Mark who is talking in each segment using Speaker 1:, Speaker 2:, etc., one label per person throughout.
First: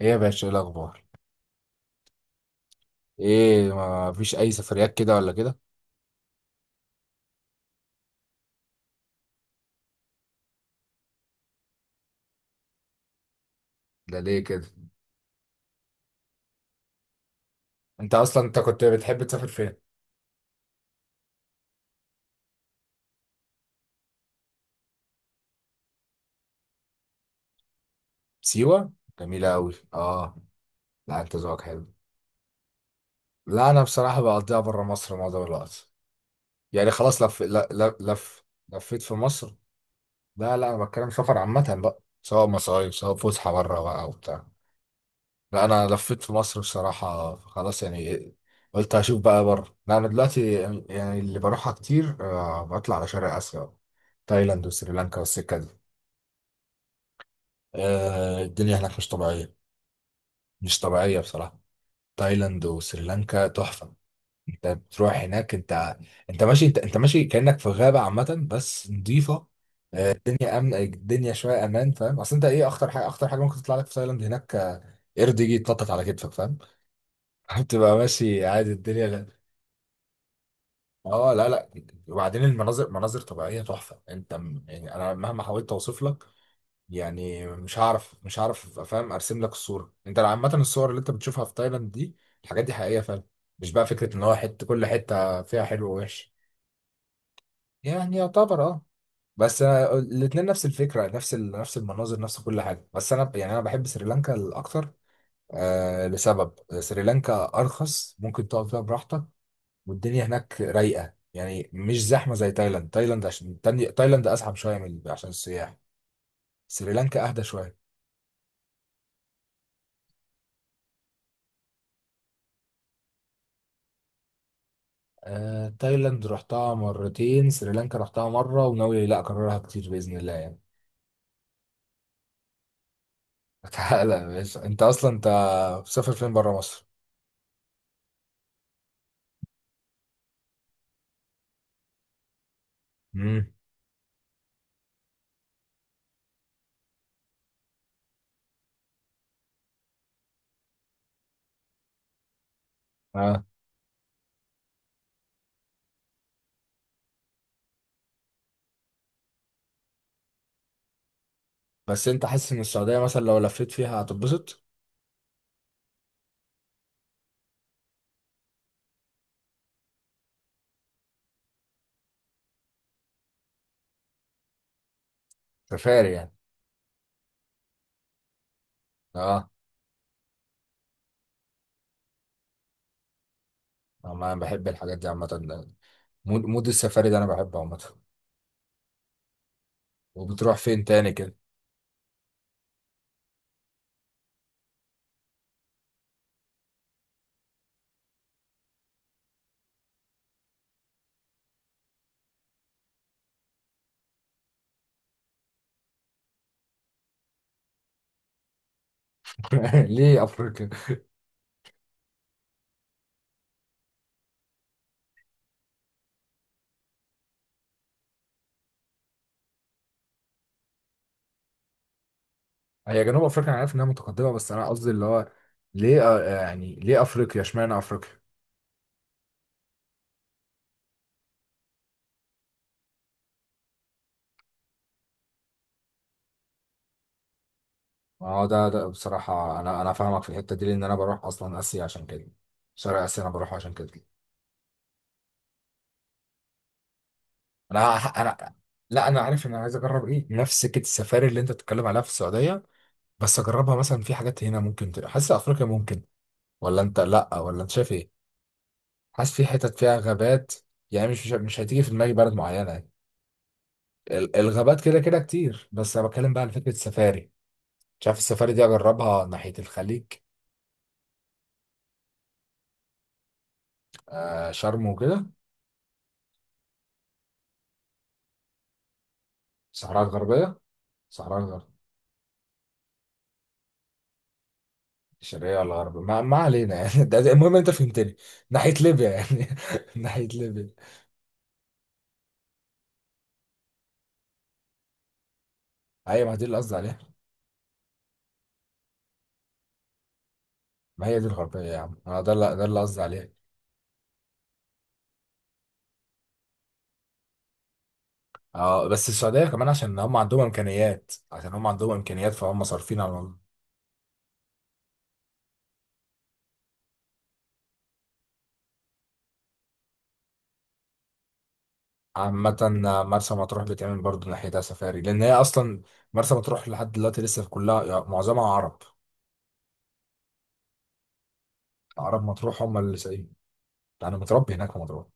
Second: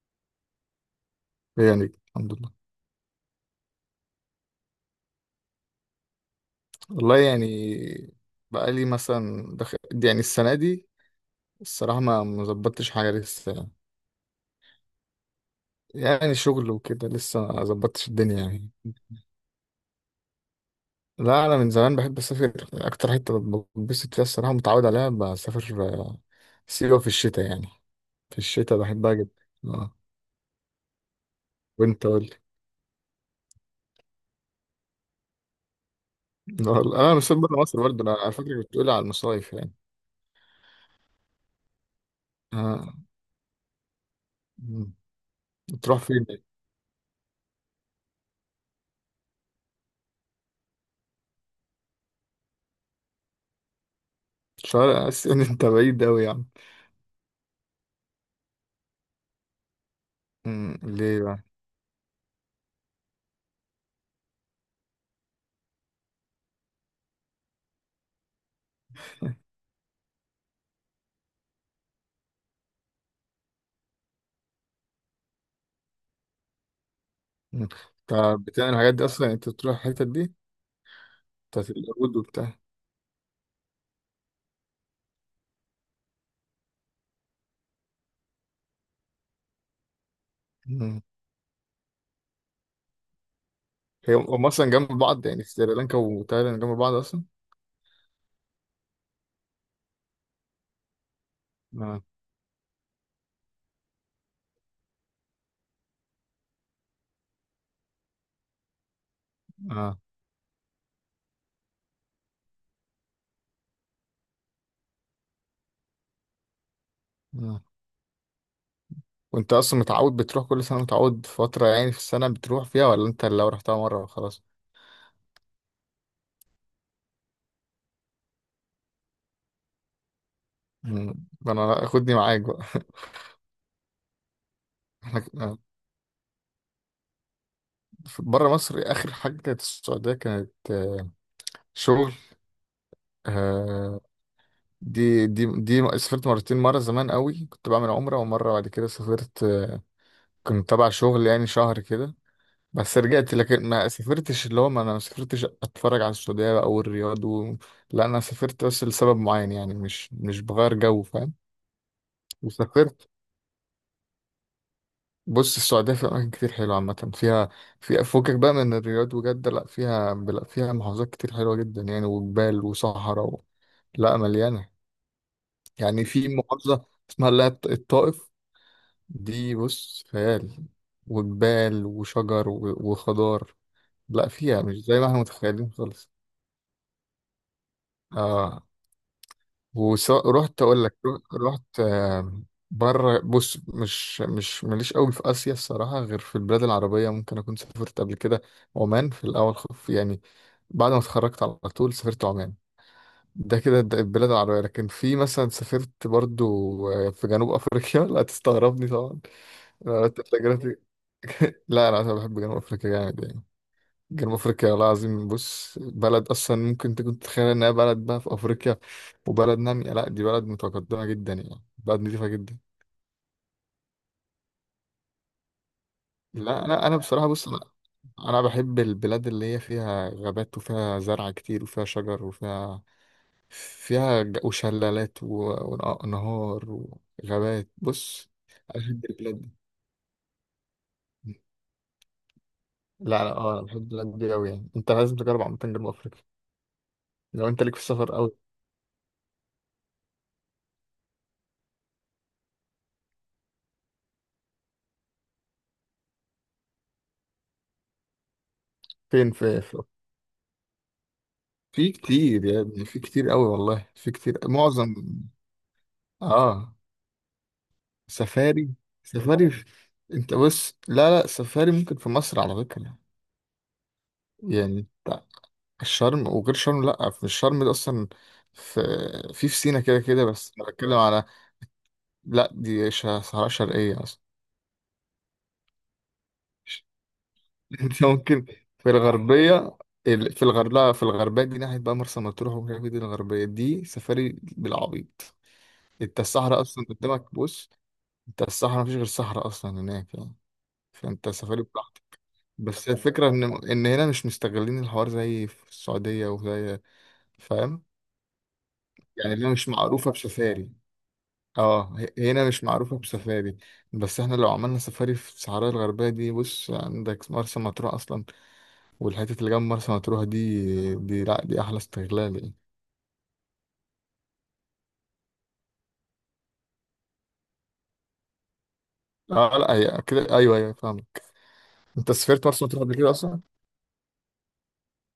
Speaker 1: ايه يا باشا، ايه الاخبار؟
Speaker 2: إيه يعني الحمد لله.
Speaker 1: ايه، ما فيش اي سفريات كده ولا كده؟
Speaker 2: والله يعني بقالي مثلا دخل يعني السنة دي الصراحة ما ظبطتش حاجة لسه يعني.
Speaker 1: ده ليه كده؟
Speaker 2: يعني شغل وكده لسه ما ظبطتش
Speaker 1: انت
Speaker 2: الدنيا
Speaker 1: اصلا انت
Speaker 2: يعني.
Speaker 1: كنت بتحب تسافر فين؟
Speaker 2: لا أنا من زمان بحب أسافر أكتر حتة بتبسط فيها الصراحة متعود عليها بسافر سيوة في الشتاء يعني. في الشتاء
Speaker 1: سيوه
Speaker 2: بحبها جدا.
Speaker 1: جميله قوي،
Speaker 2: اه.
Speaker 1: اه. لا انت ذوقك حلو.
Speaker 2: وأنت قول لي.
Speaker 1: لا انا بصراحه بقضيها بره مصر معظم الوقت. يعني
Speaker 2: والله أنا
Speaker 1: خلاص
Speaker 2: مسافر
Speaker 1: لف
Speaker 2: برا مصر برضه، أنا على
Speaker 1: لف.
Speaker 2: فكرة كنت بتقولي
Speaker 1: لفيت
Speaker 2: على
Speaker 1: في
Speaker 2: المصايف
Speaker 1: مصر.
Speaker 2: يعني.
Speaker 1: لا لا، انا بتكلم سفر عامه بقى، سواء
Speaker 2: آه.
Speaker 1: مصايف سواء فسحه بره بقى وبتاع.
Speaker 2: مم.
Speaker 1: لا انا
Speaker 2: بتروح
Speaker 1: لفيت
Speaker 2: فين؟
Speaker 1: في مصر بصراحه خلاص يعني. قلت هشوف بقى بره. لا انا دلوقتي يعني اللي بروحها كتير بطلع على شرق اسيا. تايلاند
Speaker 2: شرق
Speaker 1: وسريلانكا
Speaker 2: آسيا
Speaker 1: والسكه
Speaker 2: أنت
Speaker 1: دي.
Speaker 2: بعيد أوي يعني.
Speaker 1: الدنيا هناك مش طبيعيه.
Speaker 2: مم.
Speaker 1: مش طبيعيه
Speaker 2: ليه بقى؟
Speaker 1: بصراحه. تايلاند وسريلانكا تحفه. انت بتروح هناك انت. انت ماشي انت ماشي كانك في غابه عامه بس نظيفه. الدنيا امن، الدنيا شويه امان، فاهم؟ اصل انت ايه اخطر حاجه؟ اخطر حاجه ممكن تطلع لك في تايلاند هناك قرد يجي يتنطط على كتفك، فاهم؟
Speaker 2: مم.
Speaker 1: بتبقى
Speaker 2: طب
Speaker 1: ماشي
Speaker 2: بتعمل
Speaker 1: عادي
Speaker 2: الحاجات دي
Speaker 1: الدنيا.
Speaker 2: اصلا يعني انت تروح الحتت دي
Speaker 1: اه لا لا.
Speaker 2: بتاعت اليهود
Speaker 1: وبعدين
Speaker 2: وبتاع.
Speaker 1: المناظر، مناظر طبيعيه تحفه. انت يعني انا مهما حاولت اوصف لك يعني مش هعرف، مش هعرف افهم ارسم لك الصوره. انت عامه الصور اللي
Speaker 2: مم.
Speaker 1: انت بتشوفها في تايلاند دي، الحاجات دي حقيقيه فعلا. مش بقى
Speaker 2: هي
Speaker 1: فكره ان هو
Speaker 2: هم
Speaker 1: حته،
Speaker 2: اصلا
Speaker 1: كل
Speaker 2: جنب بعض
Speaker 1: حته
Speaker 2: يعني
Speaker 1: فيها حلو
Speaker 2: سريلانكا
Speaker 1: ووحش.
Speaker 2: وتايلاند جنب بعض اصلا.
Speaker 1: يعني يعتبر اه. بس أنا الاتنين نفس الفكره، نفس نفس
Speaker 2: آه.
Speaker 1: المناظر نفس كل حاجه، بس انا يعني انا بحب سريلانكا الاكتر. آه، لسبب. سريلانكا ارخص، ممكن تقعد فيها براحتك.
Speaker 2: آه.
Speaker 1: والدنيا هناك رايقه يعني، مش زحمه زي تايلاند. تايلاند عشان تايلاند ازحم شويه من عشان السياح. سريلانكا اهدى
Speaker 2: آه.
Speaker 1: شويه.
Speaker 2: وانت اصلا متعود بتروح كل سنه، متعود فتره يعني في السنه بتروح فيها، ولا انت لو رحتها مره وخلاص؟
Speaker 1: تايلاند رحتها مرتين، سريلانكا رحتها مره وناوي لا اكررها كتير باذن الله يعني.
Speaker 2: مم. ده انا خدني معاك بقى
Speaker 1: تعالى يا باشا، انت اصلا
Speaker 2: احنا
Speaker 1: انت مسافر فين بره مصر؟
Speaker 2: بره مصر اخر حاجه كانت السعوديه، كانت شغل.
Speaker 1: امم.
Speaker 2: آه. دي سافرت مرتين، مره زمان قوي كنت بعمل عمره، ومره بعد كده سافرت كنت تبع شغل يعني شهر كده بس رجعت،
Speaker 1: اه
Speaker 2: لكن ما سافرتش اللي هو، ما انا ما سافرتش اتفرج على السعودية بقى او الرياض و... لا انا سافرت بس لسبب معين يعني، مش بغير جو، فاهم.
Speaker 1: بس انت حاسس ان السعوديه
Speaker 2: وسافرت.
Speaker 1: مثلا لو لفيت فيها هتتبسط؟
Speaker 2: بص السعودية فيها اماكن كتير حلوة، عامة فيها فيها فوقك بقى من الرياض وجدة، لا فيها، لا فيها محافظات كتير حلوة جدا يعني، وجبال وصحراء و... لا مليانة. يعني
Speaker 1: سفاري
Speaker 2: في
Speaker 1: يعني.
Speaker 2: محافظة اسمها اللي هي الطائف.
Speaker 1: اه
Speaker 2: دي بص خيال، وجبال وشجر و... وخضار. لا
Speaker 1: انا
Speaker 2: فيها
Speaker 1: بحب
Speaker 2: مش
Speaker 1: الحاجات
Speaker 2: زي ما
Speaker 1: دي
Speaker 2: احنا
Speaker 1: عامه.
Speaker 2: متخيلين خالص.
Speaker 1: مود، مود السفاري ده انا بحبه عامه.
Speaker 2: اه.
Speaker 1: وبتروح
Speaker 2: ورحت
Speaker 1: فين
Speaker 2: اقول لك،
Speaker 1: تاني كده؟
Speaker 2: رحت بره. بص مش ماليش قوي في اسيا الصراحه، غير في البلاد العربيه ممكن اكون سافرت قبل كده. عمان في الاول خف يعني، بعد ما اتخرجت على طول سافرت عمان. ده كده ده البلاد العربيه، لكن في مثلا سافرت برضو في جنوب افريقيا لا تستغربني طبعا. أنا قلت
Speaker 1: ليه
Speaker 2: لك
Speaker 1: افريقيا؟
Speaker 2: لا انا بحب جنوب افريقيا جامد يعني. جنوب افريقيا والله العظيم بص بلد، اصلا ممكن تكون تتخيل انها بلد بقى في افريقيا وبلد نامية، لا دي بلد متقدمة جدا يعني، بلد نظيفة جدا.
Speaker 1: هي جنوب افريقيا انا عارف انها متقدمه، بس انا قصدي اللي هو ليه
Speaker 2: لا
Speaker 1: يعني
Speaker 2: لا انا
Speaker 1: ليه
Speaker 2: بصراحة
Speaker 1: افريقيا؟
Speaker 2: بص انا،
Speaker 1: اشمعنى افريقيا؟
Speaker 2: أنا بحب البلاد اللي هي فيها غابات وفيها زرع كتير وفيها شجر وفيها، فيها وشلالات ونهار وغابات، بص
Speaker 1: اه ده
Speaker 2: أنا
Speaker 1: ده
Speaker 2: بحب البلاد دي.
Speaker 1: بصراحة أنا فاهمك في الحتة دي، لأن أنا بروح أصلا آسيا عشان كده. شرق آسيا
Speaker 2: لا
Speaker 1: أنا
Speaker 2: لا اه
Speaker 1: بروح
Speaker 2: انا
Speaker 1: عشان
Speaker 2: بحب
Speaker 1: كده.
Speaker 2: البلاد دي قوي يعني، انت لازم تجرب عامة جنوب افريقيا لو انت ليك في السفر قوي.
Speaker 1: انا. لا انا عارف ان انا عايز اجرب ايه، نفس سكه السفاري اللي انت بتتكلم عليها في السعوديه، بس اجربها مثلا في حاجات هنا ممكن حاسس افريقيا ممكن؟ ولا انت لا، ولا انت شايف ايه؟
Speaker 2: فين
Speaker 1: حاسس في
Speaker 2: في,
Speaker 1: حتت
Speaker 2: في
Speaker 1: فيها غابات. يعني مش هتيجي في
Speaker 2: في
Speaker 1: دماغي بلد
Speaker 2: كتير
Speaker 1: معينه
Speaker 2: يعني
Speaker 1: يعني.
Speaker 2: في كتير قوي والله، في كتير
Speaker 1: الغابات
Speaker 2: معظم.
Speaker 1: كده كده كتير، بس انا بتكلم بقى على فكره
Speaker 2: اه.
Speaker 1: السفاري. شايف السفاري دي
Speaker 2: سفاري.
Speaker 1: اجربها
Speaker 2: سفاري
Speaker 1: ناحية
Speaker 2: في-
Speaker 1: الخليج؟
Speaker 2: انت بص لا لا سفاري ممكن في مصر على فكرة،
Speaker 1: آه، شرم
Speaker 2: يعني بتاع
Speaker 1: وكده.
Speaker 2: الشرم وغير شرم، لا في الشرم ده اصلا في في في سينا كده
Speaker 1: الصحراء
Speaker 2: كده، بس
Speaker 1: الغربية،
Speaker 2: انا بتكلم على.
Speaker 1: الصحراء الغربية.
Speaker 2: لا دي صحراء شرقية اصلا.
Speaker 1: الشرقية ولا الغربية، ما علينا يعني. ده ده المهم انت
Speaker 2: انت
Speaker 1: فهمتني.
Speaker 2: ممكن
Speaker 1: ناحية
Speaker 2: في
Speaker 1: ليبيا يعني.
Speaker 2: الغربية،
Speaker 1: ناحية
Speaker 2: في
Speaker 1: ليبيا.
Speaker 2: الغربية، في الغربية دي ناحية بقى مرسى مطروح وكده، دي الغربية دي سفاري بالعبيط. انت
Speaker 1: ايوه ما دي اللي
Speaker 2: الصحراء
Speaker 1: قصدي
Speaker 2: اصلا
Speaker 1: عليها.
Speaker 2: قدامك بص. انت الصحراء مفيش غير صحراء اصلا هناك يعني،
Speaker 1: ما هي دي
Speaker 2: فانت
Speaker 1: الغربية
Speaker 2: سفاري
Speaker 1: يا عم،
Speaker 2: براحتك.
Speaker 1: اه ده اللي، ده اللي
Speaker 2: بس
Speaker 1: قصدي
Speaker 2: الفكره
Speaker 1: عليه.
Speaker 2: ان ان هنا مش مستغلين الحوار زي في السعوديه وزي، فاهم.
Speaker 1: اه بس
Speaker 2: يعني
Speaker 1: السعودية
Speaker 2: هنا
Speaker 1: كمان
Speaker 2: مش
Speaker 1: عشان
Speaker 2: معروفه
Speaker 1: هم عندهم
Speaker 2: بسفاري.
Speaker 1: امكانيات، عشان هم
Speaker 2: اه
Speaker 1: عندهم امكانيات،
Speaker 2: هنا مش
Speaker 1: فهم
Speaker 2: معروفه
Speaker 1: صارفين على الموضوع.
Speaker 2: بسفاري، بس احنا لو عملنا سفاري في الصحراء الغربيه دي بص عندك مرسى مطروح اصلا، والحته اللي جنب مرسى مطروح دي لا دي احلى استغلال يعني.
Speaker 1: عامة مرسى مطروح بتعمل برضه ناحيتها سفاري، لأن هي أصلا مرسى مطروح لحد دلوقتي لسه في كلها يعني معظمها عرب.
Speaker 2: اه لا هي كده ايوه ايوه فاهمك. انت
Speaker 1: عرب
Speaker 2: سافرت
Speaker 1: مطروح
Speaker 2: مرسى
Speaker 1: هم
Speaker 2: مطروح قبل
Speaker 1: اللي
Speaker 2: كده
Speaker 1: سايقين.
Speaker 2: اصلا؟
Speaker 1: ده انا متربي هناك في مضرات.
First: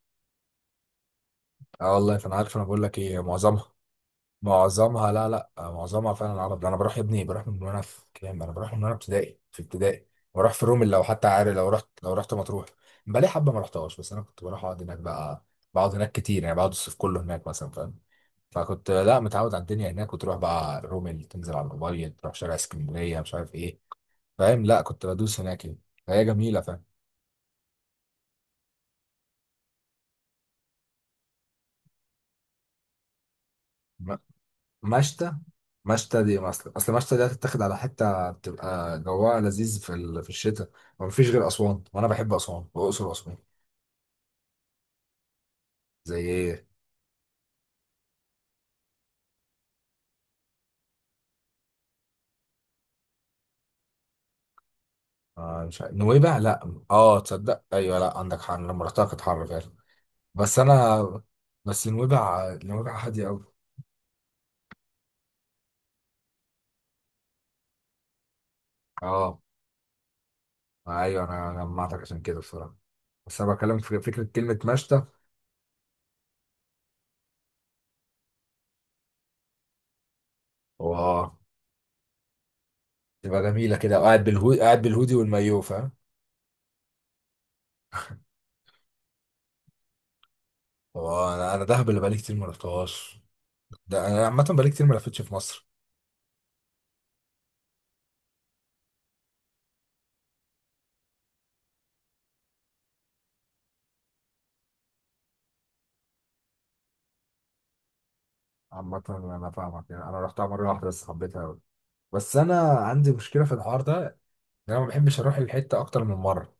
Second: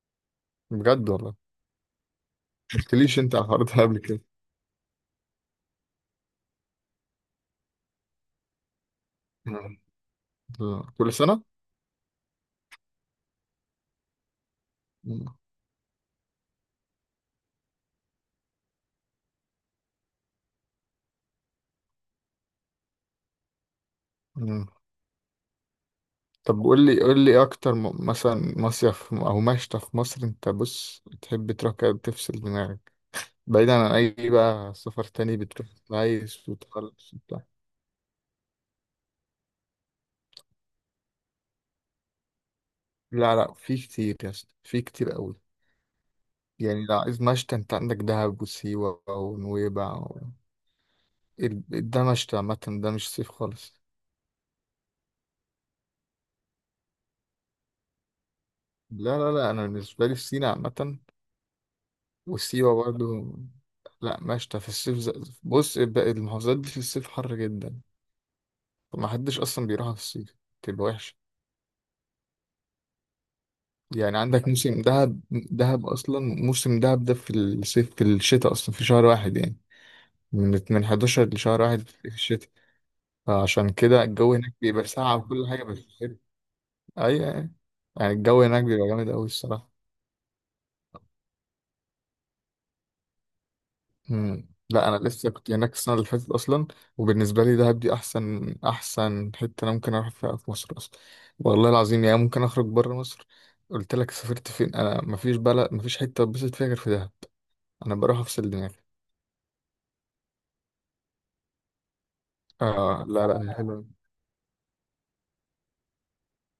Speaker 2: بجد والله؟
Speaker 1: اه والله، فانا عارف، انا
Speaker 2: ما
Speaker 1: بقول لك
Speaker 2: قلتليش
Speaker 1: ايه،
Speaker 2: انت على الحوار
Speaker 1: معظمها.
Speaker 2: ده قبل كده.
Speaker 1: معظمها لا لا معظمها فعلا العرب. ده انا بروح يا ابني، بروح من وانا في كام، انا بروح من وانا ابتدائي، في ابتدائي. بروح في رومل
Speaker 2: آه.
Speaker 1: لو
Speaker 2: كل
Speaker 1: حتى
Speaker 2: سنه.
Speaker 1: عارف، لو رحت، لو رحت مطروح. بقالي حبه ما رحتهاش، بس انا كنت بروح اقعد هناك بقى. بقعد هناك كتير يعني، بقعد الصيف كله هناك مثلا، فاهم؟ فكنت لا متعود على الدنيا هناك، وتروح بقى رومل، تنزل على الابيض، تروح شارع اسكندريه، مش عارف ايه، فاهم؟
Speaker 2: مم.
Speaker 1: لا كنت بدوس هناك يعني. فهي
Speaker 2: طب
Speaker 1: جميله، فاهم؟
Speaker 2: قول لي قول لي إيه اكتر مثلا مصيف او مشتى في مصر انت بص تحب تروح كده تفصل دماغك بعيدا عن اي بقى سفر
Speaker 1: مشتى.
Speaker 2: تاني، بتروح
Speaker 1: مشتى
Speaker 2: عايز
Speaker 1: دي اصل، اصل
Speaker 2: وتخلص
Speaker 1: مشتى دي
Speaker 2: وبتاع.
Speaker 1: هتتاخد على حته بتبقى جواها لذيذ في الشتاء. ومفيش غير اسوان، وانا بحب اسوان واقصر واسوان.
Speaker 2: لا لا في كتير يا اسطى، في كتير قوي.
Speaker 1: زي ايه؟
Speaker 2: يعني لو عايز مشتى انت عندك دهب وسيوة ونويبع و... ال- ده مشتى عامة، ده مش صيف خالص.
Speaker 1: آه مش عارف. نويبع، لا اه تصدق، ايوه لا عندك حق، أنا لما رحتها
Speaker 2: لا
Speaker 1: كانت
Speaker 2: لا
Speaker 1: حر
Speaker 2: لا انا
Speaker 1: فعلا.
Speaker 2: بالنسبة لي في سينا
Speaker 1: بس
Speaker 2: عامة،
Speaker 1: انا. بس نويبع،
Speaker 2: وسيوة
Speaker 1: نويبع هاديه
Speaker 2: برضو.
Speaker 1: قوي.
Speaker 2: لا مشتى في الصيف ز... بص المحافظات دي في الصيف حر جدا، طب ما
Speaker 1: اه
Speaker 2: حدش اصلا بيروحها في الصيف، تبقى وحشه
Speaker 1: ايوه، انا جمعتك عشان كده بصراحه. بس انا بكلمك في
Speaker 2: يعني.
Speaker 1: فكره
Speaker 2: عندك
Speaker 1: كلمه
Speaker 2: موسم
Speaker 1: مشتى.
Speaker 2: دهب، دهب اصلا موسم دهب ده في الصيف، في الشتاء اصلا في شهر واحد يعني، من
Speaker 1: واه،
Speaker 2: 11 لشهر واحد في الشتاء،
Speaker 1: تبقى
Speaker 2: فعشان
Speaker 1: جميله كده،
Speaker 2: كده
Speaker 1: وقاعد
Speaker 2: الجو هناك
Speaker 1: بالهودي، قاعد
Speaker 2: بيبقى
Speaker 1: بالهودي
Speaker 2: ساقع وكل
Speaker 1: والمايوه،
Speaker 2: حاجه بس
Speaker 1: فاهم؟
Speaker 2: حلو. ايوه يعني، الجو هناك بيبقى جامد قوي الصراحه.
Speaker 1: واه، انا انا دهب اللي بقالي كتير ما رحتهاش. ده انا عامه
Speaker 2: مم.
Speaker 1: بقالي كتير
Speaker 2: لا
Speaker 1: ما
Speaker 2: انا
Speaker 1: لفتش
Speaker 2: لسه
Speaker 1: في
Speaker 2: كنت
Speaker 1: مصر.
Speaker 2: هناك السنه اللي فاتت اصلا، وبالنسبه لي دهب دي احسن احسن حته انا ممكن اروح فيها في مصر اصلا، والله العظيم يعني. ممكن اخرج بره مصر، قلت لك سافرت فين، انا مفيش بلد، مفيش حته اتبسط فيها غير في دهب، انا بروح افصل دماغي.
Speaker 1: عامة أنا فاهمك يعني، أنا رحتها مرة واحدة بس حبيتها أوي. بس أنا
Speaker 2: آه
Speaker 1: عندي
Speaker 2: لا لا
Speaker 1: مشكلة في
Speaker 2: هي
Speaker 1: الحوار
Speaker 2: حلوه.
Speaker 1: ده، إن أنا ما بحبش أروح الحتة أكتر من مرة.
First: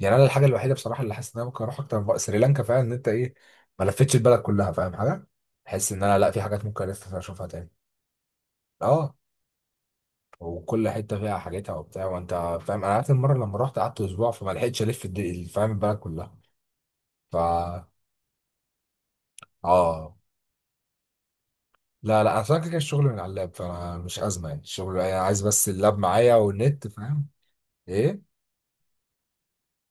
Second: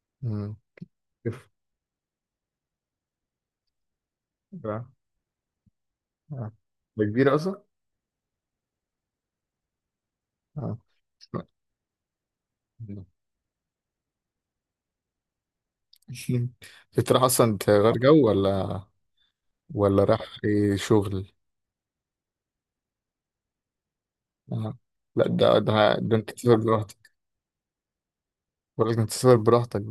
Speaker 1: يعني أنا الحاجة
Speaker 2: مم.
Speaker 1: الوحيدة بصراحة اللي حاسس إن
Speaker 2: كيف؟
Speaker 1: أنا ممكن أروح أكتر من مرة سريلانكا فعلا، إن أنت إيه، ما لفتش البلد كلها،
Speaker 2: آه.
Speaker 1: فاهم حاجة؟ بحس إن أنا لأ، في
Speaker 2: آه.
Speaker 1: حاجات ممكن
Speaker 2: ده
Speaker 1: لسه
Speaker 2: كبيره
Speaker 1: أشوفها
Speaker 2: اصلا.
Speaker 1: تاني. أه،
Speaker 2: آه.
Speaker 1: وكل حتة فيها حاجتها وبتاع، وأنت فاهم. أنا
Speaker 2: مم.
Speaker 1: آخر مرة لما رحت قعدت أسبوع، فما لحقتش ألف فاهم البلد كلها.
Speaker 2: بتروح اصلا
Speaker 1: فا
Speaker 2: تغير جو، ولا ولا
Speaker 1: أه.
Speaker 2: راح إيه شغل؟
Speaker 1: لا لا انا فاكر كده الشغل من على اللاب، فانا مش ازمه يعني
Speaker 2: آه.
Speaker 1: الشغل، انا
Speaker 2: لا
Speaker 1: عايز
Speaker 2: ده
Speaker 1: بس
Speaker 2: ده
Speaker 1: اللاب
Speaker 2: ده انت
Speaker 1: معايا
Speaker 2: تسافر
Speaker 1: والنت،
Speaker 2: براحتك،
Speaker 1: فاهم؟ ايه.
Speaker 2: ولا انت تسافر براحتك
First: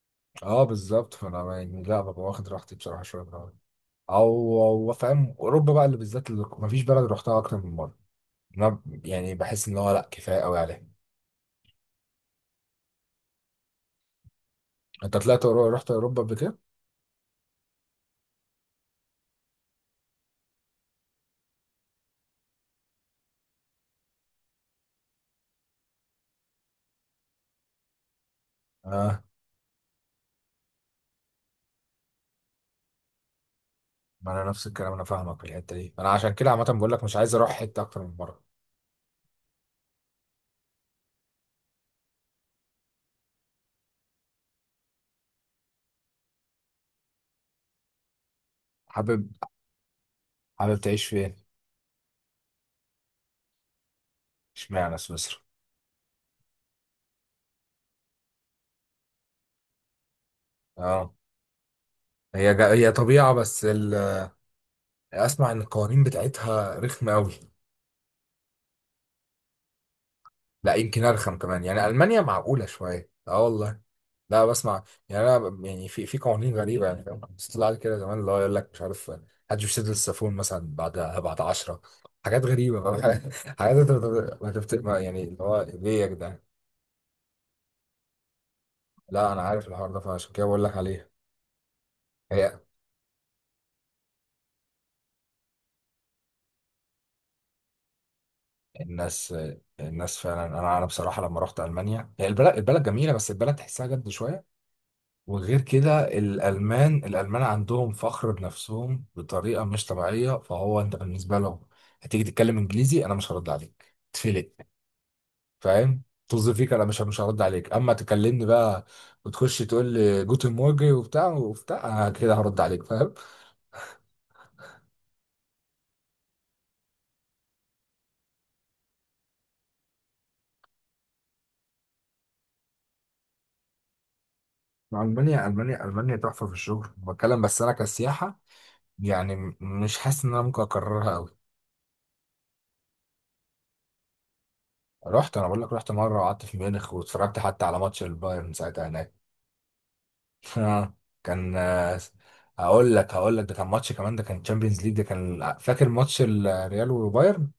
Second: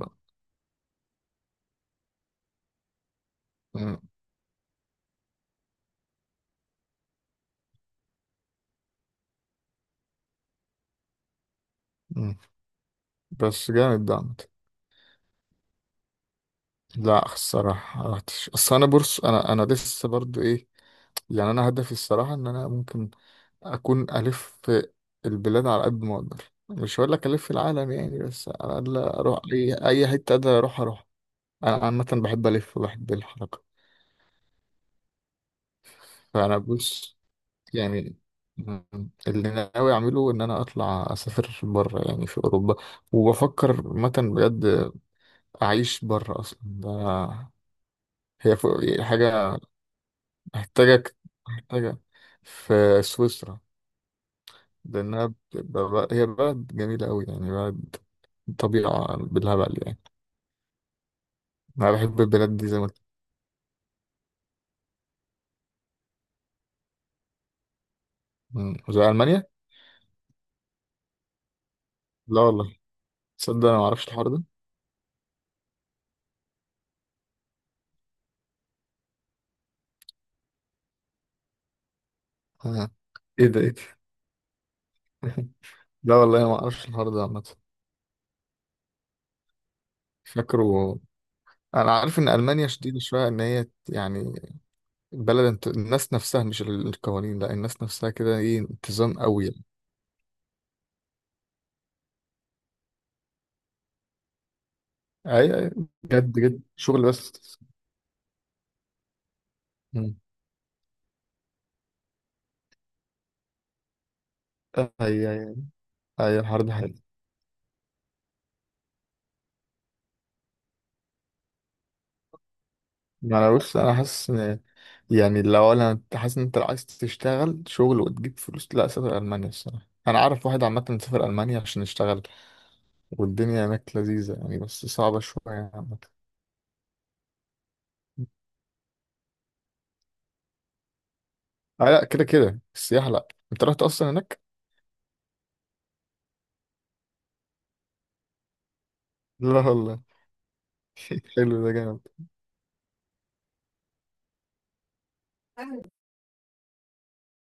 Speaker 1: اه بالظبط، فانا يعني لا، ببقى واخد راحتي بصراحه شويه بالعربي.
Speaker 2: بقى.
Speaker 1: او او فاهم، اوروبا بقى اللي بالذات اللي مفيش بلد رحتها اكتر من مره. انا يعني بحس ان هو لا كفايه قوي عليها.
Speaker 2: مم. بس جامد ده عامة.
Speaker 1: انت طلعت رحت اوروبا قبل كده؟
Speaker 2: لا الصراحة ما رحتش، اصل انا بورس انا لسه برضو ايه، يعني انا هدفي الصراحة ان انا ممكن اكون الف في البلاد على قد ما اقدر، مش هقول لك الف العالم يعني، بس على الاقل
Speaker 1: اه.
Speaker 2: اروح اي اي حتة اقدر اروح اروح. انا عامة بحب الف وبحب الحركة.
Speaker 1: ما انا نفس الكلام، انا فاهمك في الحته دي، انا عشان كده
Speaker 2: فانا
Speaker 1: عامه بقول لك مش
Speaker 2: بص
Speaker 1: عايز اروح حته اكتر
Speaker 2: يعني،
Speaker 1: من مره.
Speaker 2: مم، اللي أنا ناوي اعمله ان انا اطلع اسافر بره يعني في اوروبا، وبفكر مثلا بجد اعيش بره اصلا ده، هي يعني
Speaker 1: حابب،
Speaker 2: حاجة
Speaker 1: حابب تعيش
Speaker 2: محتاجك
Speaker 1: فين؟
Speaker 2: محتاجة في سويسرا،
Speaker 1: اشمعنى
Speaker 2: لأنها
Speaker 1: سويسرا؟
Speaker 2: هي بلد جميلة أوي يعني، بلد طبيعة بالهبل يعني.
Speaker 1: اه.
Speaker 2: أنا بحب
Speaker 1: هي
Speaker 2: البلاد دي زي ما
Speaker 1: هي
Speaker 2: قلت.
Speaker 1: طبيعه بس اسمع ان القوانين بتاعتها رخمه قوي.
Speaker 2: مم. زي ألمانيا؟
Speaker 1: لا يمكن ارخم كمان، يعني المانيا
Speaker 2: لا
Speaker 1: معقوله
Speaker 2: والله.
Speaker 1: شويه، اه
Speaker 2: تصدق أنا
Speaker 1: والله.
Speaker 2: معرفش الحوار ده.
Speaker 1: لا بسمع. يعني انا يعني في قوانين غريبه يعني، فاهم؟ بس طلع لي كده زمان اللي هو يقول لك مش عارف محدش بيسد السافون مثلا بعد 10. حاجات غريبه
Speaker 2: آه.
Speaker 1: بقى. حاجات.
Speaker 2: إيه ده إيه ده.
Speaker 1: حاجات انت ما يعني اللي هو ليه يا
Speaker 2: لا
Speaker 1: جدعان؟
Speaker 2: والله أنا معرفش الحوار ده عامة.
Speaker 1: لا انا عارف الحوار ده، فعشان كده بقول لك
Speaker 2: فاكره.
Speaker 1: عليها.
Speaker 2: أنا عارف إن
Speaker 1: هي
Speaker 2: ألمانيا شديدة شوية إن هي يعني بلد الناس نفسها، مش القوانين، لا الناس نفسها كده إيه، انتظام
Speaker 1: الناس.
Speaker 2: أوي يعني.
Speaker 1: الناس فعلا انا، انا بصراحه لما رحت المانيا، هي البلد، البلد جميله بس البلد تحسها جد شويه.
Speaker 2: أي
Speaker 1: وغير
Speaker 2: أي.
Speaker 1: كده
Speaker 2: بجد بجد
Speaker 1: الألمان،
Speaker 2: شغل بس.
Speaker 1: الألمان عندهم فخر بنفسهم بطريقة مش
Speaker 2: مم.
Speaker 1: طبيعية، فهو أنت بالنسبة لهم هتيجي تتكلم إنجليزي أنا مش هرد عليك، تفلق،
Speaker 2: أي أي.
Speaker 1: فاهم؟
Speaker 2: أي
Speaker 1: طز
Speaker 2: الحوار
Speaker 1: فيك
Speaker 2: ده
Speaker 1: أنا مش
Speaker 2: حقيقي.
Speaker 1: مش هرد عليك أما تكلمني بقى وتخش تقول لي جوتن مورجن وبتاع وبتاع، أنا كده هرد عليك، فاهم؟
Speaker 2: ما انا بص انا حاسس ان، يعني لو انا، انت حاسس ان انت لو عايز تشتغل شغل وتجيب فلوس لا سافر المانيا الصراحه، انا عارف واحد عامه سافر المانيا عشان يشتغل والدنيا هناك لذيذه يعني، بس صعبه شويه
Speaker 1: ألمانيا،
Speaker 2: يعني
Speaker 1: ألمانيا،
Speaker 2: عامه.
Speaker 1: ألمانيا تحفة في الشغل بتكلم، بس أنا كسياحة يعني مش حاسس إن أنا ممكن أكررها أوي.
Speaker 2: آه لا كده كده السياحه، لا انت رحت اصلا هناك؟
Speaker 1: رحت، أنا بقول لك رحت مرة وقعدت في ميونخ واتفرجت حتى على ماتش البايرن ساعتها هناك.
Speaker 2: لا والله.
Speaker 1: اه كان
Speaker 2: حلو ده جامد.
Speaker 1: هقول لك، هقول لك ده كان ماتش كمان، ده كان تشامبيونز ليج، ده كان فاكر ماتش الريال وبايرن؟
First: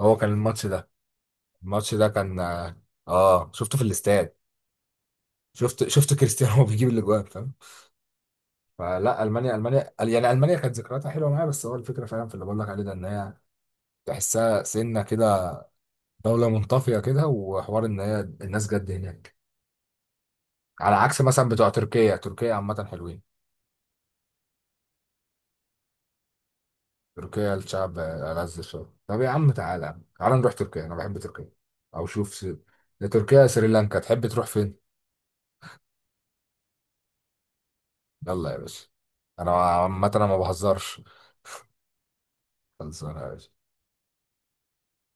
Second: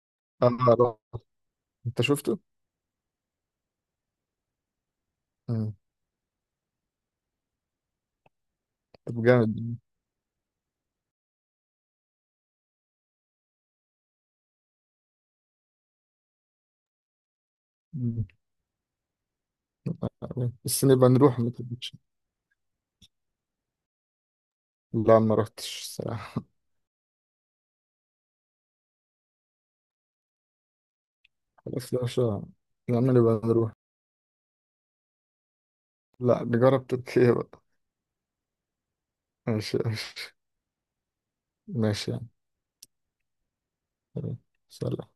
Speaker 1: هو كان الماتش
Speaker 2: اه.
Speaker 1: ده.
Speaker 2: رحت.
Speaker 1: الماتش
Speaker 2: انت
Speaker 1: ده
Speaker 2: شفته.
Speaker 1: كان اه. شفته في الاستاد.
Speaker 2: مم.
Speaker 1: شفت كريستيانو وهو بيجيب الاجوان، فاهم؟ فلا
Speaker 2: طب
Speaker 1: المانيا،
Speaker 2: جامد.
Speaker 1: المانيا يعني، المانيا كانت ذكرياتها حلوه معايا، بس هو الفكره فعلا في اللي بقول لك عليه ده ان هي تحسها سنه كده، دوله منطفيه كده، وحوار ان هي
Speaker 2: مم.
Speaker 1: الناس جد هناك.
Speaker 2: بس
Speaker 1: على
Speaker 2: نبقى
Speaker 1: عكس
Speaker 2: نروح
Speaker 1: مثلا
Speaker 2: ما
Speaker 1: بتوع
Speaker 2: تبقاش.
Speaker 1: تركيا، تركيا عامه حلوين.
Speaker 2: لا ما رحتش الصراحه.
Speaker 1: تركيا الشعب ألذ شوية. طب يا عم تعالى، تعالى نروح تركيا، أنا بحب تركيا.
Speaker 2: خلاص يا
Speaker 1: أو شوف
Speaker 2: باشا. يا
Speaker 1: يا
Speaker 2: عم
Speaker 1: تركيا
Speaker 2: نبقى
Speaker 1: يا
Speaker 2: نروح.
Speaker 1: سريلانكا، تحب تروح فين؟
Speaker 2: لا نجرب تركيا بقى.
Speaker 1: يلا يا باشا. أنا
Speaker 2: ماشي
Speaker 1: عامة أنا ما
Speaker 2: ماشي.
Speaker 1: بهزرش.
Speaker 2: ماشي يعني.
Speaker 1: خلصانة يا باشا.
Speaker 2: تمام. سلام.